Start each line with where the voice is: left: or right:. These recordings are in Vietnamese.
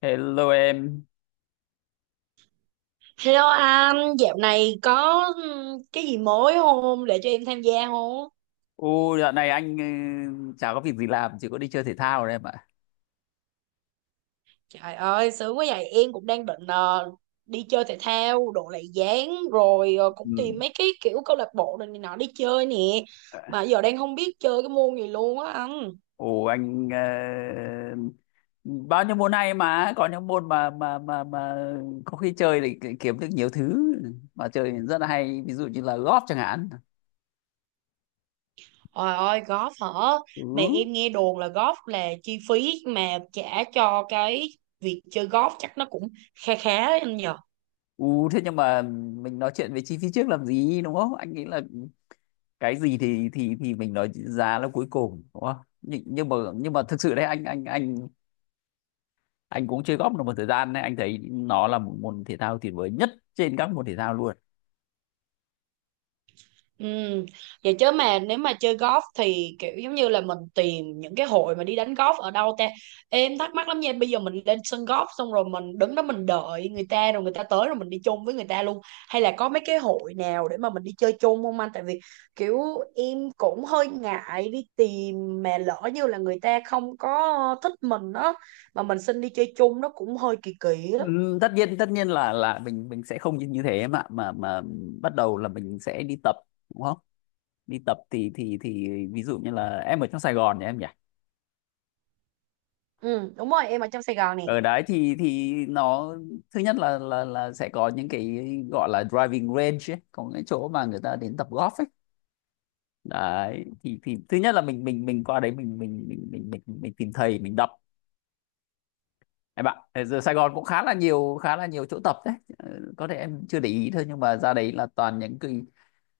left: Hello em.
right: Hello anh, dạo này có cái gì mới không để cho em tham gia không?
left: Dạo này anh chả có việc gì làm, chỉ có đi chơi thể thao thôi em ạ.
right: Trời ơi, sướng quá vậy, em cũng đang định đi chơi thể thao, độ lại dáng rồi
left: Ừ.
right: cũng tìm mấy cái kiểu câu lạc bộ này nọ đi chơi nè. Mà giờ đang không biết chơi cái môn gì luôn á anh.
left: Ồ anh, bao nhiêu môn hay mà có những môn mà có khi chơi thì kiếm được nhiều thứ mà chơi thì rất là hay, ví dụ như là golf chẳng hạn.
right: Trời ơi, golf hả? Mà
left: Ừ.
right: em nghe đồn là golf là chi phí mà trả cho cái việc chơi golf chắc nó cũng kha khá anh nhỉ?
left: Thế nhưng mà mình nói chuyện về chi phí trước làm gì đúng không? Anh nghĩ là cái gì thì mình nói giá là cuối cùng đúng không? Nhưng mà thực sự đấy, anh cũng chơi golf được một thời gian đấy, anh thấy nó là một môn thể thao tuyệt vời nhất trên các môn thể thao luôn.
right: Ừ. Vậy chứ mà nếu mà chơi golf thì kiểu giống như là mình tìm những cái hội mà đi đánh golf ở đâu ta, em thắc mắc lắm nha. Bây giờ mình lên sân golf xong rồi mình đứng đó mình đợi người ta rồi người ta tới rồi mình đi chung với người ta luôn, hay là có mấy cái hội nào để mà mình đi chơi chung không anh? Tại vì kiểu em cũng hơi ngại đi tìm mà lỡ như là người ta không có thích mình đó, mà mình xin đi chơi chung nó cũng hơi kỳ kỳ đó.
left: Tất nhiên là mình sẽ không như như thế mà bắt đầu là mình sẽ đi tập, đúng không? Đi tập thì ví dụ như là em ở trong Sài Gòn nhỉ, em nhỉ?
right: Ừ đúng rồi, em ở trong Sài Gòn nè.
left: Ở đấy thì nó, thứ nhất là sẽ có những cái gọi là driving range ấy, có những chỗ mà người ta đến tập golf ấy. Đấy thì thứ nhất là mình qua đấy, mình tìm thầy mình đọc. Em ạ, thế giờ Sài Gòn cũng khá là nhiều chỗ tập đấy. Ờ, Có thể em chưa để ý thôi nhưng mà ra đấy là toàn những cái,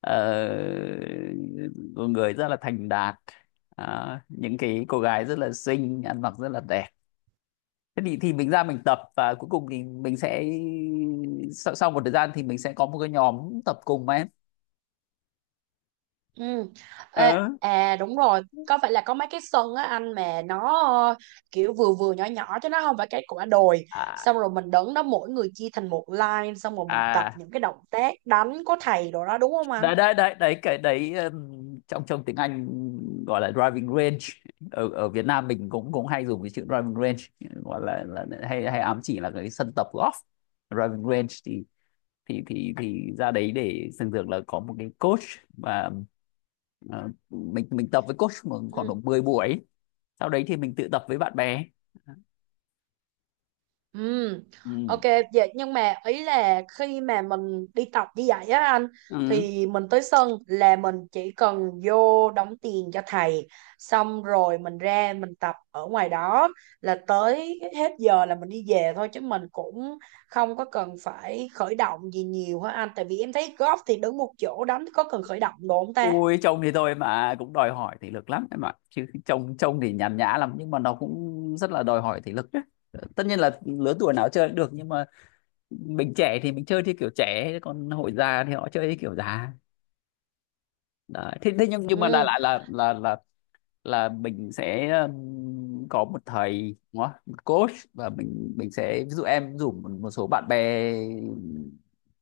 left: ờ, người rất là thành đạt, đó, những cái cô gái rất là xinh, ăn mặc rất là đẹp. Thế thì mình ra mình tập và cuối cùng thì mình sẽ, sau một thời gian thì mình sẽ có một cái nhóm tập cùng mà em.
right: Ừ. Ê,
left: Ờ.
right: à đúng rồi, có phải là có mấy cái sân á anh mà nó ờ, kiểu vừa vừa nhỏ nhỏ chứ nó không phải cái quả đồi,
left: À,
right: xong rồi mình đứng đó mỗi người chia thành một line xong rồi mình tập
left: à,
right: những cái động tác đánh có thầy đồ đó, đúng không anh?
left: đấy đấy đấy đấy cái đấy, trong trong tiếng Anh gọi là driving range. Ở ở Việt Nam mình cũng cũng hay dùng cái chữ driving range, gọi là hay hay ám chỉ là cái sân tập golf. Driving range thì ra đấy, để thường thường là có một cái coach và mình tập với coach khoảng độ 10 buổi, sau đấy thì mình tự tập với bạn bè.
right: Ừ,
left: Ừ.
right: ok. Vậy nhưng mà ý là khi mà mình đi tập như vậy á anh,
left: Ừ.
right: thì mình tới sân là mình chỉ cần vô đóng tiền cho thầy, xong rồi mình ra mình tập ở ngoài đó, là tới hết giờ là mình đi về thôi chứ mình cũng không có cần phải khởi động gì nhiều hả anh? Tại vì em thấy golf thì đứng một chỗ đánh có cần khởi động đồ không ta?
left: Ui, trông thì tôi mà cũng đòi hỏi thể lực lắm em ạ, chứ trông trông thì nhàn nhã lắm nhưng mà nó cũng rất là đòi hỏi thể lực đấy. Tất nhiên là lứa tuổi nào chơi cũng được nhưng mà mình trẻ thì mình chơi theo kiểu trẻ, còn hội già thì họ chơi theo kiểu già. Đấy. Thế thế nhưng mà đại
right: Ừ.
left: lại là mình sẽ, có một thầy, đúng không? Một coach và mình sẽ, ví dụ em rủ một số bạn bè,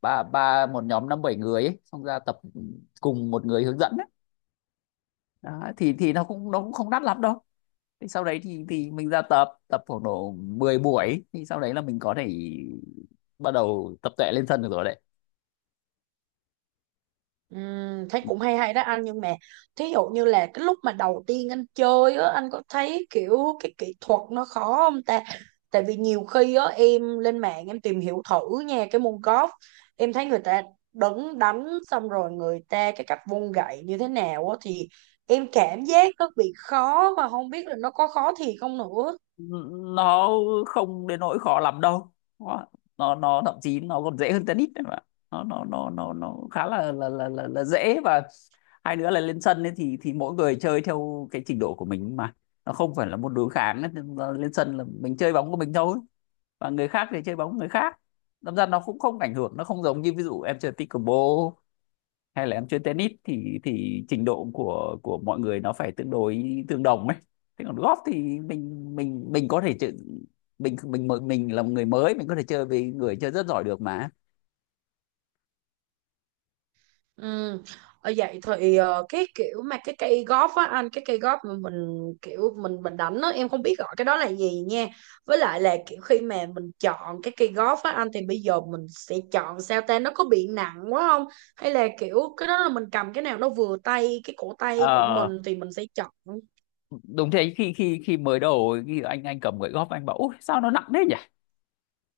left: ba ba một nhóm năm bảy người ấy, xong ra tập cùng một người hướng dẫn ấy. Đó, thì nó cũng không đắt lắm đâu. Thì sau đấy thì mình ra tập tập khoảng độ 10 buổi, thì sau đấy là mình có thể bắt đầu tập tuệ lên sân được rồi đấy.
right: Thấy cũng hay hay đó anh, nhưng mà thí dụ như là cái lúc mà đầu tiên anh chơi á, anh có thấy kiểu cái kỹ thuật nó khó không ta? Tại vì nhiều khi á em lên mạng em tìm hiểu thử nha cái môn golf, em thấy người ta đứng đánh xong rồi người ta cái cách vung gậy như thế nào á, thì em cảm giác nó bị khó và không biết là nó có khó thiệt không nữa.
left: Nó không đến nỗi khó lắm đâu. Nó nó nó thậm chí nó còn dễ hơn tennis đấy mà. Nó khá là dễ, và hai nữa là lên sân ấy thì mỗi người chơi theo cái trình độ của mình mà, nó không phải là môn đối kháng ấy. Nên là lên sân là mình chơi bóng của mình thôi và người khác thì chơi bóng người khác, đâm ra nó cũng không ảnh hưởng, nó không giống như ví dụ em chơi pickleball hay là em chơi tennis thì trình độ của mọi người nó phải tương đối tương đồng ấy. Thế còn golf thì mình có thể chơi, mình là một người mới mình có thể chơi với người chơi rất giỏi được mà.
right: Ừ. Ở vậy thì cái kiểu mà cái cây golf á anh, cái cây golf mà mình kiểu mình đánh á, em không biết gọi cái đó là gì nha. Với lại là kiểu khi mà mình chọn cái cây golf á anh, thì bây giờ mình sẽ chọn sao ta, nó có bị nặng quá không, hay là kiểu cái đó là mình cầm cái nào nó vừa tay cái cổ tay của
left: Ờ,
right: mình thì mình sẽ chọn.
left: Đúng thế, khi khi khi mới đầu khi anh cầm gậy golf, anh bảo ôi sao nó nặng thế nhỉ.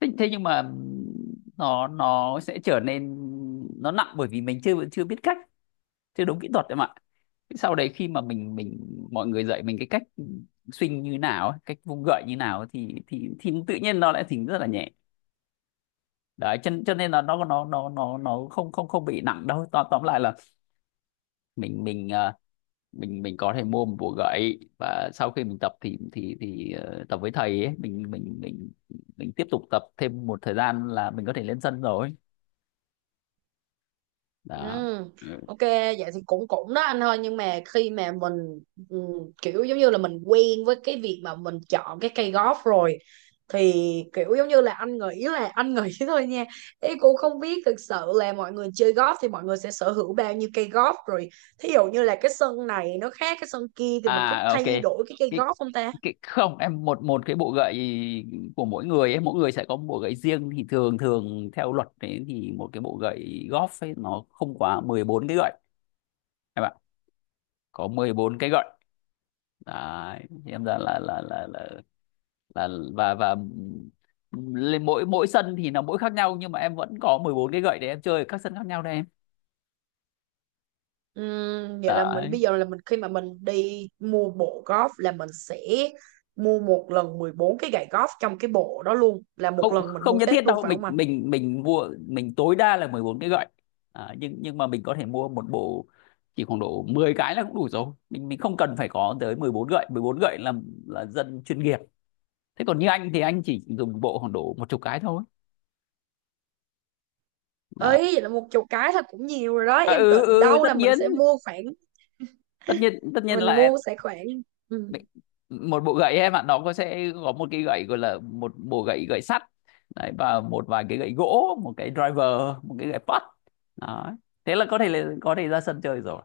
left: Thế nhưng mà nó sẽ trở nên, nó nặng bởi vì mình chưa chưa biết cách, chưa đúng kỹ thuật em ạ. Sau đấy khi mà mình mọi người dạy mình cái cách swing như nào ấy, cách vung gậy như nào ấy, thì tự nhiên nó lại thỉnh rất là nhẹ. Đấy cho nên là nó không không không bị nặng đâu. Tóm lại là mình mình có thể mua một bộ gậy và sau khi mình tập thì tập với thầy ấy, mình tiếp tục tập thêm một thời gian là mình có thể lên sân rồi. Đó.
right: Ừ,
left: Ừ.
right: ok vậy thì cũng cũng đó anh, thôi nhưng mà khi mà mình ừ, kiểu giống như là mình quen với cái việc mà mình chọn cái cây golf rồi, thì kiểu giống như là anh nghĩ thôi nha, ý cũng không biết thực sự là mọi người chơi golf thì mọi người sẽ sở hữu bao nhiêu cây golf rồi, thí dụ như là cái sân này nó khác cái sân kia thì mình có
left: À, ok.
right: thay đổi cái cây
left: cái
right: golf không ta?
left: cái Không em, một một cái bộ gậy của mỗi người ấy, mỗi người sẽ có một bộ gậy riêng, thì thường thường theo luật đấy thì một cái bộ gậy golf ấy nó không quá 14 cái gậy em ạ. Có 14 cái gậy đấy. Thì em ra là và lên mỗi mỗi sân thì nó mỗi khác nhau, nhưng mà em vẫn có 14 cái gậy để em chơi ở các sân khác nhau đây em.
right: Vậy là mình
left: Đấy,
right: bây giờ là mình khi mà mình đi mua bộ golf là mình sẽ mua một lần 14 cái gậy golf trong cái bộ đó luôn, là một
left: không
right: lần mình
left: không
right: mua
left: nhất thiết
right: hết luôn
left: đâu.
right: phải
left: mình
right: không anh?
left: mình mình mua, mình tối đa là 14 cái gậy. À, nhưng mà mình có thể mua một bộ, chỉ khoảng độ 10 cái là cũng đủ rồi, mình không cần phải có tới 14 gậy. 14 gậy là dân chuyên nghiệp. Thế còn như anh thì anh chỉ dùng bộ khoảng độ một chục cái thôi. Đó.
right: Ấy vậy là một chục cái thôi cũng nhiều rồi đó,
left: À,
right: em
left: ừ,
right: tưởng
left: ừ,
right: đâu
left: tất
right: là mình
left: nhiên
right: sẽ mua khoảng,
left: tất nhiên tất nhiên
right: mình
left: là,
right: mua sẽ khoảng. Ừ.
left: đấy, một bộ gậy em ạ, nó có sẽ có một cái gậy gọi là một bộ gậy gậy sắt đấy, và một vài cái gậy gỗ, một cái driver, một cái gậy putt. Đó, thế là có thể, ra sân chơi rồi.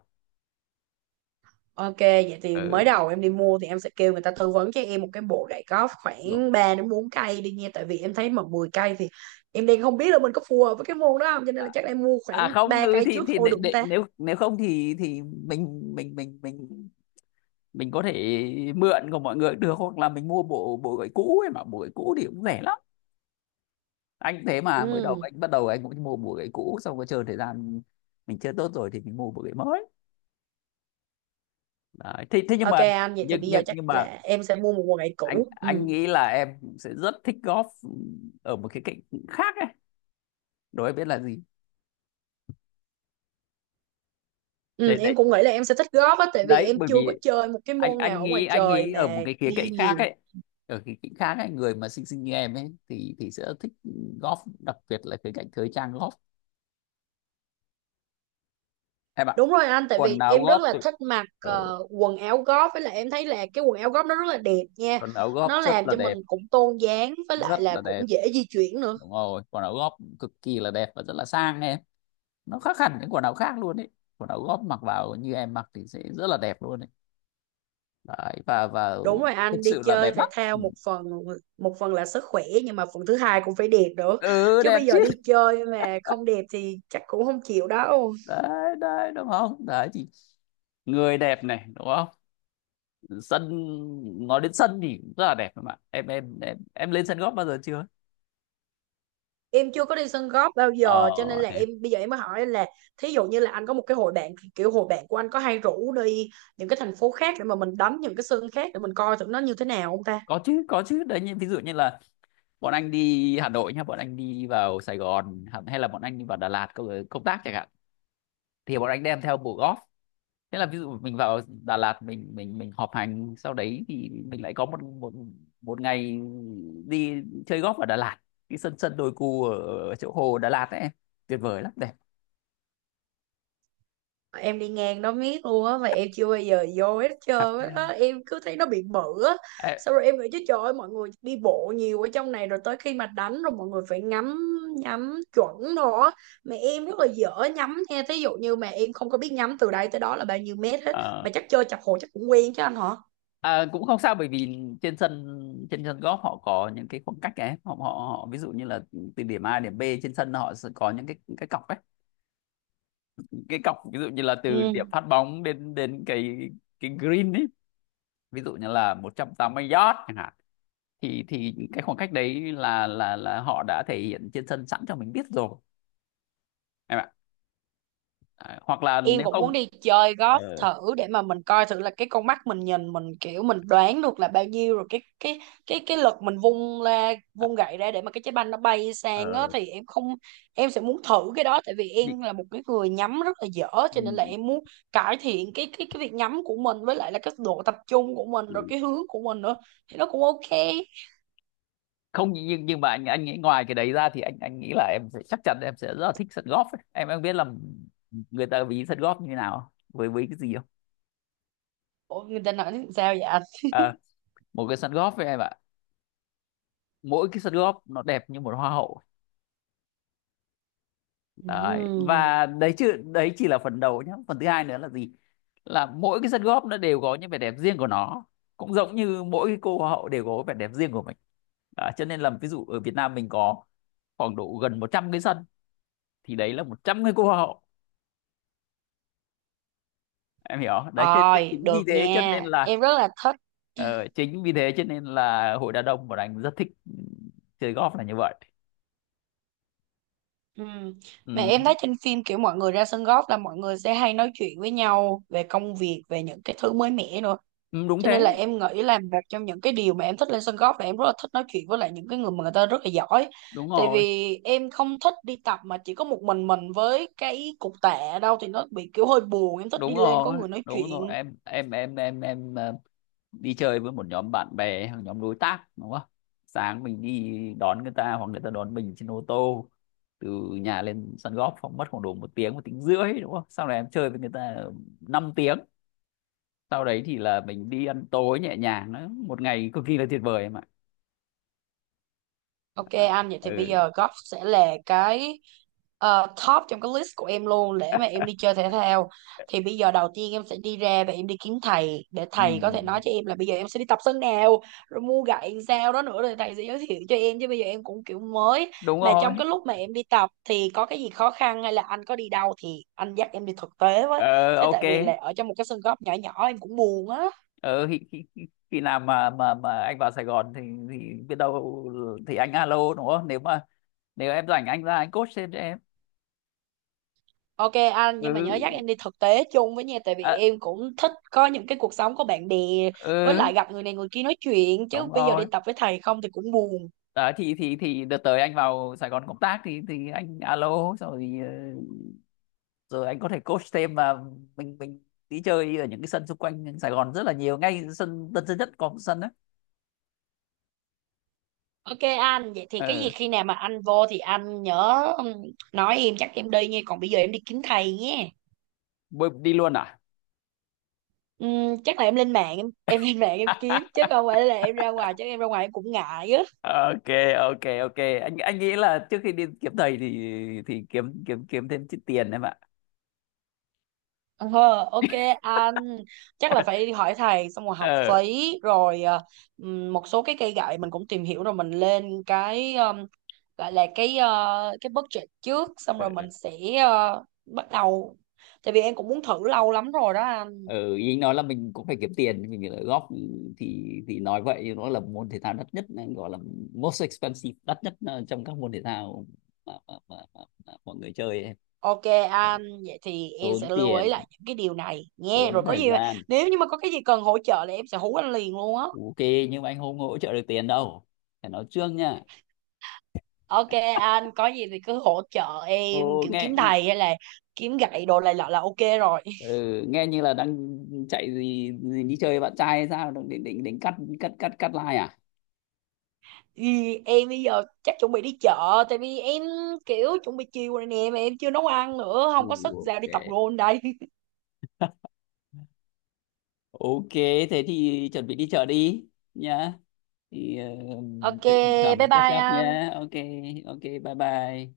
right: Ok vậy thì
left: Ừ,
right: mới đầu em đi mua thì em sẽ kêu người ta tư vấn cho em một cái bộ gậy golf
left: đúng.
right: khoảng 3 đến 4 cây đi nha, tại vì em thấy mà 10 cây thì em đang không biết là mình có phù hợp với cái môn đó không, cho nên là
left: à
right: chắc là em mua khoảng
left: à không,
right: 3
left: ừ,
right: cây
left: thì
right: trước
left: thì
right: thôi được không ta?
left: nếu nếu không thì mình có thể mượn của mọi người được, hoặc là mình mua bộ bộ gậy cũ ấy, mà bộ gậy cũ thì cũng rẻ lắm. Anh thế mà mới đầu
right: Ừ.
left: anh bắt đầu, anh cũng mua bộ gậy cũ xong rồi chơi thời gian, mình chơi tốt rồi thì mình mua bộ gậy mới. Đấy. Thế nhưng
right: Ok
left: mà
right: anh, vậy thì
left: nhưng
right: bây giờ
left: nhưng
right: chắc
left: nhưng mà
right: là em sẽ mua một quần lại
left: anh
right: cũ.
left: anh
right: Ừ.
left: nghĩ là em sẽ rất thích golf ở một cái cạnh khác ấy. Đố em biết là gì?
right: Ừ,
left: Đấy
right: em
left: đấy.
right: cũng nghĩ là em sẽ thích golf á, tại vì
left: Đấy
right: em
left: bởi
right: chưa có
left: vì
right: chơi một cái
left: anh
right: môn nào
left: anh
right: ở ngoài
left: nghĩ anh
right: trời
left: nghĩ ở
right: mà
left: một cái khía cạnh
right: đi
left: khác
right: nhiều.
left: ấy. Ở cái cạnh khác ấy, người mà xinh xinh như em ấy thì sẽ thích golf, đặc biệt là khía cạnh thời trang golf. Em ạ,
right: Đúng rồi anh, tại
left: quần
right: vì
left: áo
right: em rất
left: golf
right: là
left: thì-
right: thích mặc
left: ừ,
right: quần áo golf, với lại em thấy là cái quần áo golf nó rất là đẹp nha.
left: quần áo golf
right: Nó
left: rất
right: làm
left: là
right: cho mình
left: đẹp,
right: cũng tôn dáng, với
left: rất
right: lại
left: là
right: là
left: đẹp.
right: cũng dễ di chuyển nữa.
left: Đúng rồi, quần áo golf cực kỳ là đẹp và rất là sang em, nó khác hẳn những quần áo khác luôn đấy. Quần áo góp mặc vào như em mặc thì sẽ rất là đẹp luôn đấy, đấy và
right: Đúng rồi
left: thực
right: anh, đi
left: sự là
right: chơi
left: đẹp lắm,
right: thể thao
left: ừ.
right: một phần, một phần là sức khỏe, nhưng mà phần thứ hai cũng phải đẹp nữa.
left: Ừ,
right: Chứ
left: đẹp
right: bây giờ
left: chứ,
right: đi chơi mà không đẹp thì chắc cũng không chịu đâu.
left: đấy đấy, đúng không? Đấy thì người đẹp này, đúng không? Sân, nói đến sân thì cũng rất là đẹp mà Em lên sân góp bao giờ chưa?
right: Em chưa có đi sân golf bao
left: ờ
right: giờ cho nên là
left: Này,
right: em bây giờ em mới hỏi anh là, thí dụ như là anh có một cái hội bạn, kiểu hội bạn của anh có hay rủ đi những cái thành phố khác để mà mình đánh những cái sân khác để mình coi thử nó như thế nào không ta?
left: có chứ, có chứ, đấy như ví dụ như là bọn anh đi Hà Nội nhá, bọn anh đi vào Sài Gòn hay là bọn anh đi vào Đà Lạt công công tác chẳng hạn, thì bọn anh đem theo bộ golf. Thế là ví dụ mình vào Đà Lạt, mình họp hành, sau đấy thì mình lại có một một một ngày đi chơi golf ở Đà Lạt, cái sân sân đồi cù ở chỗ hồ Đà Lạt ấy, tuyệt vời lắm, đẹp.
right: Em đi ngang đó miết luôn á mà em chưa bao giờ vô hết trơn á, em cứ thấy nó bị bự á,
left: Ê,
right: xong rồi em nghĩ chứ trời ơi mọi người đi bộ nhiều ở trong này rồi tới khi mà đánh rồi mọi người phải ngắm, nhắm chuẩn rồi á. Mà em rất là dở nhắm nha, thí dụ như mà em không có biết nhắm từ đây tới đó là bao nhiêu mét hết,
left: ờ,
right: mà chắc chơi chập hồ chắc cũng quen chứ anh hả?
left: à, cũng không sao bởi vì trên sân, trên sân golf họ có những cái khoảng cách ấy, họ, họ họ ví dụ như là từ điểm A đến điểm B trên sân, họ sẽ có những cái cọc ấy, cái cọc ví dụ như là từ điểm
right: Ừ.
left: phát bóng đến đến cái green ấy, ví dụ như là 180 yard chẳng hạn, thì cái khoảng cách đấy là họ đã thể hiện trên sân sẵn cho mình biết rồi em ạ. À, hoặc là
right: Em
left: nếu
right: cũng muốn
left: không,
right: đi chơi golf
left: ờ,
right: thử để mà mình coi thử là cái con mắt mình nhìn mình kiểu mình đoán được là bao nhiêu rồi, cái lực mình vung ra
left: à,
right: vung gậy ra để mà cái trái banh nó bay sang á
left: ờ,
right: thì em không, em sẽ muốn thử cái đó tại vì
left: đi-
right: em là một cái người nhắm rất là dở, cho nên là
left: ừ,
right: em muốn cải thiện cái việc nhắm của mình, với lại là cái độ tập trung của mình
left: ừ.
right: rồi cái hướng của mình nữa thì nó cũng ok.
left: Không, nhưng mà anh nghĩ ngoài cái đấy ra thì anh nghĩ là em sẽ chắc chắn em sẽ rất là thích sân golf ấy. Em biết là người ta ví sân golf như thế nào với cái gì không?
right: Ủa, người ta nói sao vậy anh?
left: Ờ, Một cái sân golf với em ạ, mỗi cái sân golf nó đẹp như một hoa hậu. Đấy.
right: Ừ.
left: Và đấy chứ, đấy chỉ là phần đầu nhé. Phần thứ hai nữa là gì? Là mỗi cái sân góp nó đều có những vẻ đẹp riêng của nó. Cũng giống như mỗi cái cô hoa hậu đều có vẻ đẹp riêng của mình. Đó, cho nên là ví dụ ở Việt Nam mình có khoảng độ gần 100 cái sân, thì đấy là 100 cái cô hoa hậu. Em hiểu không? Đấy cho
right: Rồi,
left: chính
right: được
left: vì thế cho nên
right: nha.
left: là,
right: Em rất là thích.
left: chính vì thế cho nên là hội đa đông của anh rất thích, chơi golf là như vậy.
right: Ừ. Mà
left: Ừ.
right: em thấy trên phim kiểu mọi người ra sân golf là mọi người sẽ hay nói chuyện với nhau về công việc, về những cái thứ mới mẻ nữa.
left: Ừ, đúng
right: Cho nên
left: thế,
right: là em nghĩ là một trong những cái điều mà em thích lên sân golf là em rất là thích nói chuyện với lại những cái người mà người ta rất là giỏi.
left: đúng
right: Tại
left: rồi,
right: vì em không thích đi tập mà chỉ có một mình với cái cục tạ đâu thì nó bị kiểu hơi buồn. Em thích đi
left: đúng
right: lên có
left: rồi,
right: người nói
left: đúng
right: chuyện.
left: rồi. Em đi chơi với một nhóm bạn bè hoặc nhóm đối tác, đúng không? Sáng mình đi đón người ta hoặc người ta đón mình trên ô tô, từ nhà lên sân golf khoảng mất khoảng độ một tiếng, một tiếng rưỡi, đúng không? Sau này em chơi với người ta 5 tiếng, sau đấy thì là mình đi ăn tối nhẹ nhàng, nó một ngày cực kỳ là tuyệt vời em ạ.
right: Ok
left: À,
right: anh, vậy thì bây
left: ừ.
right: giờ golf sẽ là cái top trong cái list của em luôn để mà em đi chơi thể thao. Thì bây giờ đầu tiên em sẽ đi ra và em đi kiếm thầy để
left: Ừ,
right: thầy có thể nói cho em là bây giờ em sẽ đi tập sân nào, rồi mua gậy làm sao đó nữa rồi thầy sẽ giới thiệu cho em, chứ bây giờ em cũng kiểu mới.
left: đúng
right: Mà
left: rồi,
right: trong cái lúc mà em đi tập thì có cái gì khó khăn hay là anh có đi đâu thì anh dắt em đi thực tế với.
left: ờ,
right: Thế
left: ok,
right: tại vì là ở trong một cái sân golf nhỏ nhỏ em cũng buồn á.
left: ờ, khi, khi, khi khi nào mà anh vào Sài Gòn thì biết đâu thì anh alo, đúng không? Nếu em rảnh, anh ra anh coach thêm cho em.
right: Ok anh, nhưng mà nhớ dắt
left: Ừ,
right: em đi thực tế chung với nha, tại vì
left: à,
right: em cũng thích có những cái cuộc sống có bạn bè, với
left: ừ,
right: lại gặp người này người kia nói chuyện, chứ
left: đúng
right: bây giờ đi
left: rồi.
right: tập với thầy không thì cũng buồn.
left: Đấy, thì đợt tới anh vào Sài Gòn công tác thì anh alo xong rồi, rồi anh có thể coach thêm mà, mình đi chơi ở những cái sân xung quanh Sài Gòn rất là nhiều, ngay sân Tân Sơn Nhất có một sân đấy.
right: Ok anh vậy thì cái gì
left: Ừ.
right: khi nào mà anh vô thì anh nhớ nói em chắc em đi nha, còn bây giờ em đi kiếm thầy nhé.
left: Bơi đi luôn à?
right: Chắc là em lên mạng em lên mạng em kiếm chứ không phải là em ra ngoài, chứ em ra ngoài em cũng ngại á.
left: Ok, ok, ok, anh nghĩ là trước khi đi kiếm thầy thì kiếm kiếm kiếm thêm chút tiền em ạ.
right: Ờ, ok anh, chắc là phải hỏi thầy xong rồi học
left: ờ
right: phí rồi một số cái cây gậy mình cũng tìm hiểu rồi mình lên cái gọi là cái cái budget trước xong rồi mình sẽ bắt đầu, tại vì em cũng muốn thử lâu lắm rồi đó anh.
left: ừ, ý anh nói là mình cũng phải kiếm tiền, mình phải góp, thì nói vậy, nó là môn thể thao đắt nhất, gọi là most expensive, đắt nhất, trong các môn thể thao mà, mà, mà, mà, mà mọi người chơi ấy.
right: Ok anh, vậy thì em
left: Tốn
right: sẽ lưu ý
left: tiền,
right: lại những cái điều này nghe,
left: tốn
right: rồi có
left: thời
right: gì mà,
left: gian.
right: nếu như mà có cái gì cần hỗ trợ là em sẽ hú anh liền luôn á.
left: Ok, nhưng mà anh không hỗ trợ được tiền đâu, phải nói trước nha.
right: Ok anh, có gì thì cứ hỗ trợ em
left: Ô,
right: kiểu
left: nghe,
right: kiếm thầy hay là kiếm gậy đồ này nọ là ok rồi.
left: ừ, nghe như là đang chạy gì, đi chơi với bạn trai hay sao, đang định định định cắt cắt cắt cắt like à?
right: Ừ, em bây giờ chắc chuẩn bị đi chợ, tại vì em kiểu chuẩn bị chiều rồi nè mà em chưa nấu ăn nữa,
left: Ừ,
right: không có sức ra
left: ok.
right: đi tập gôn đây
left: Ok, thế thì chuẩn bị đi chợ đi nhá. Thì
right: ok
left: định định tổng
right: bye
left: mình catch
right: bye
left: up
right: anh.
left: nhá. Ok, ok, bye bye.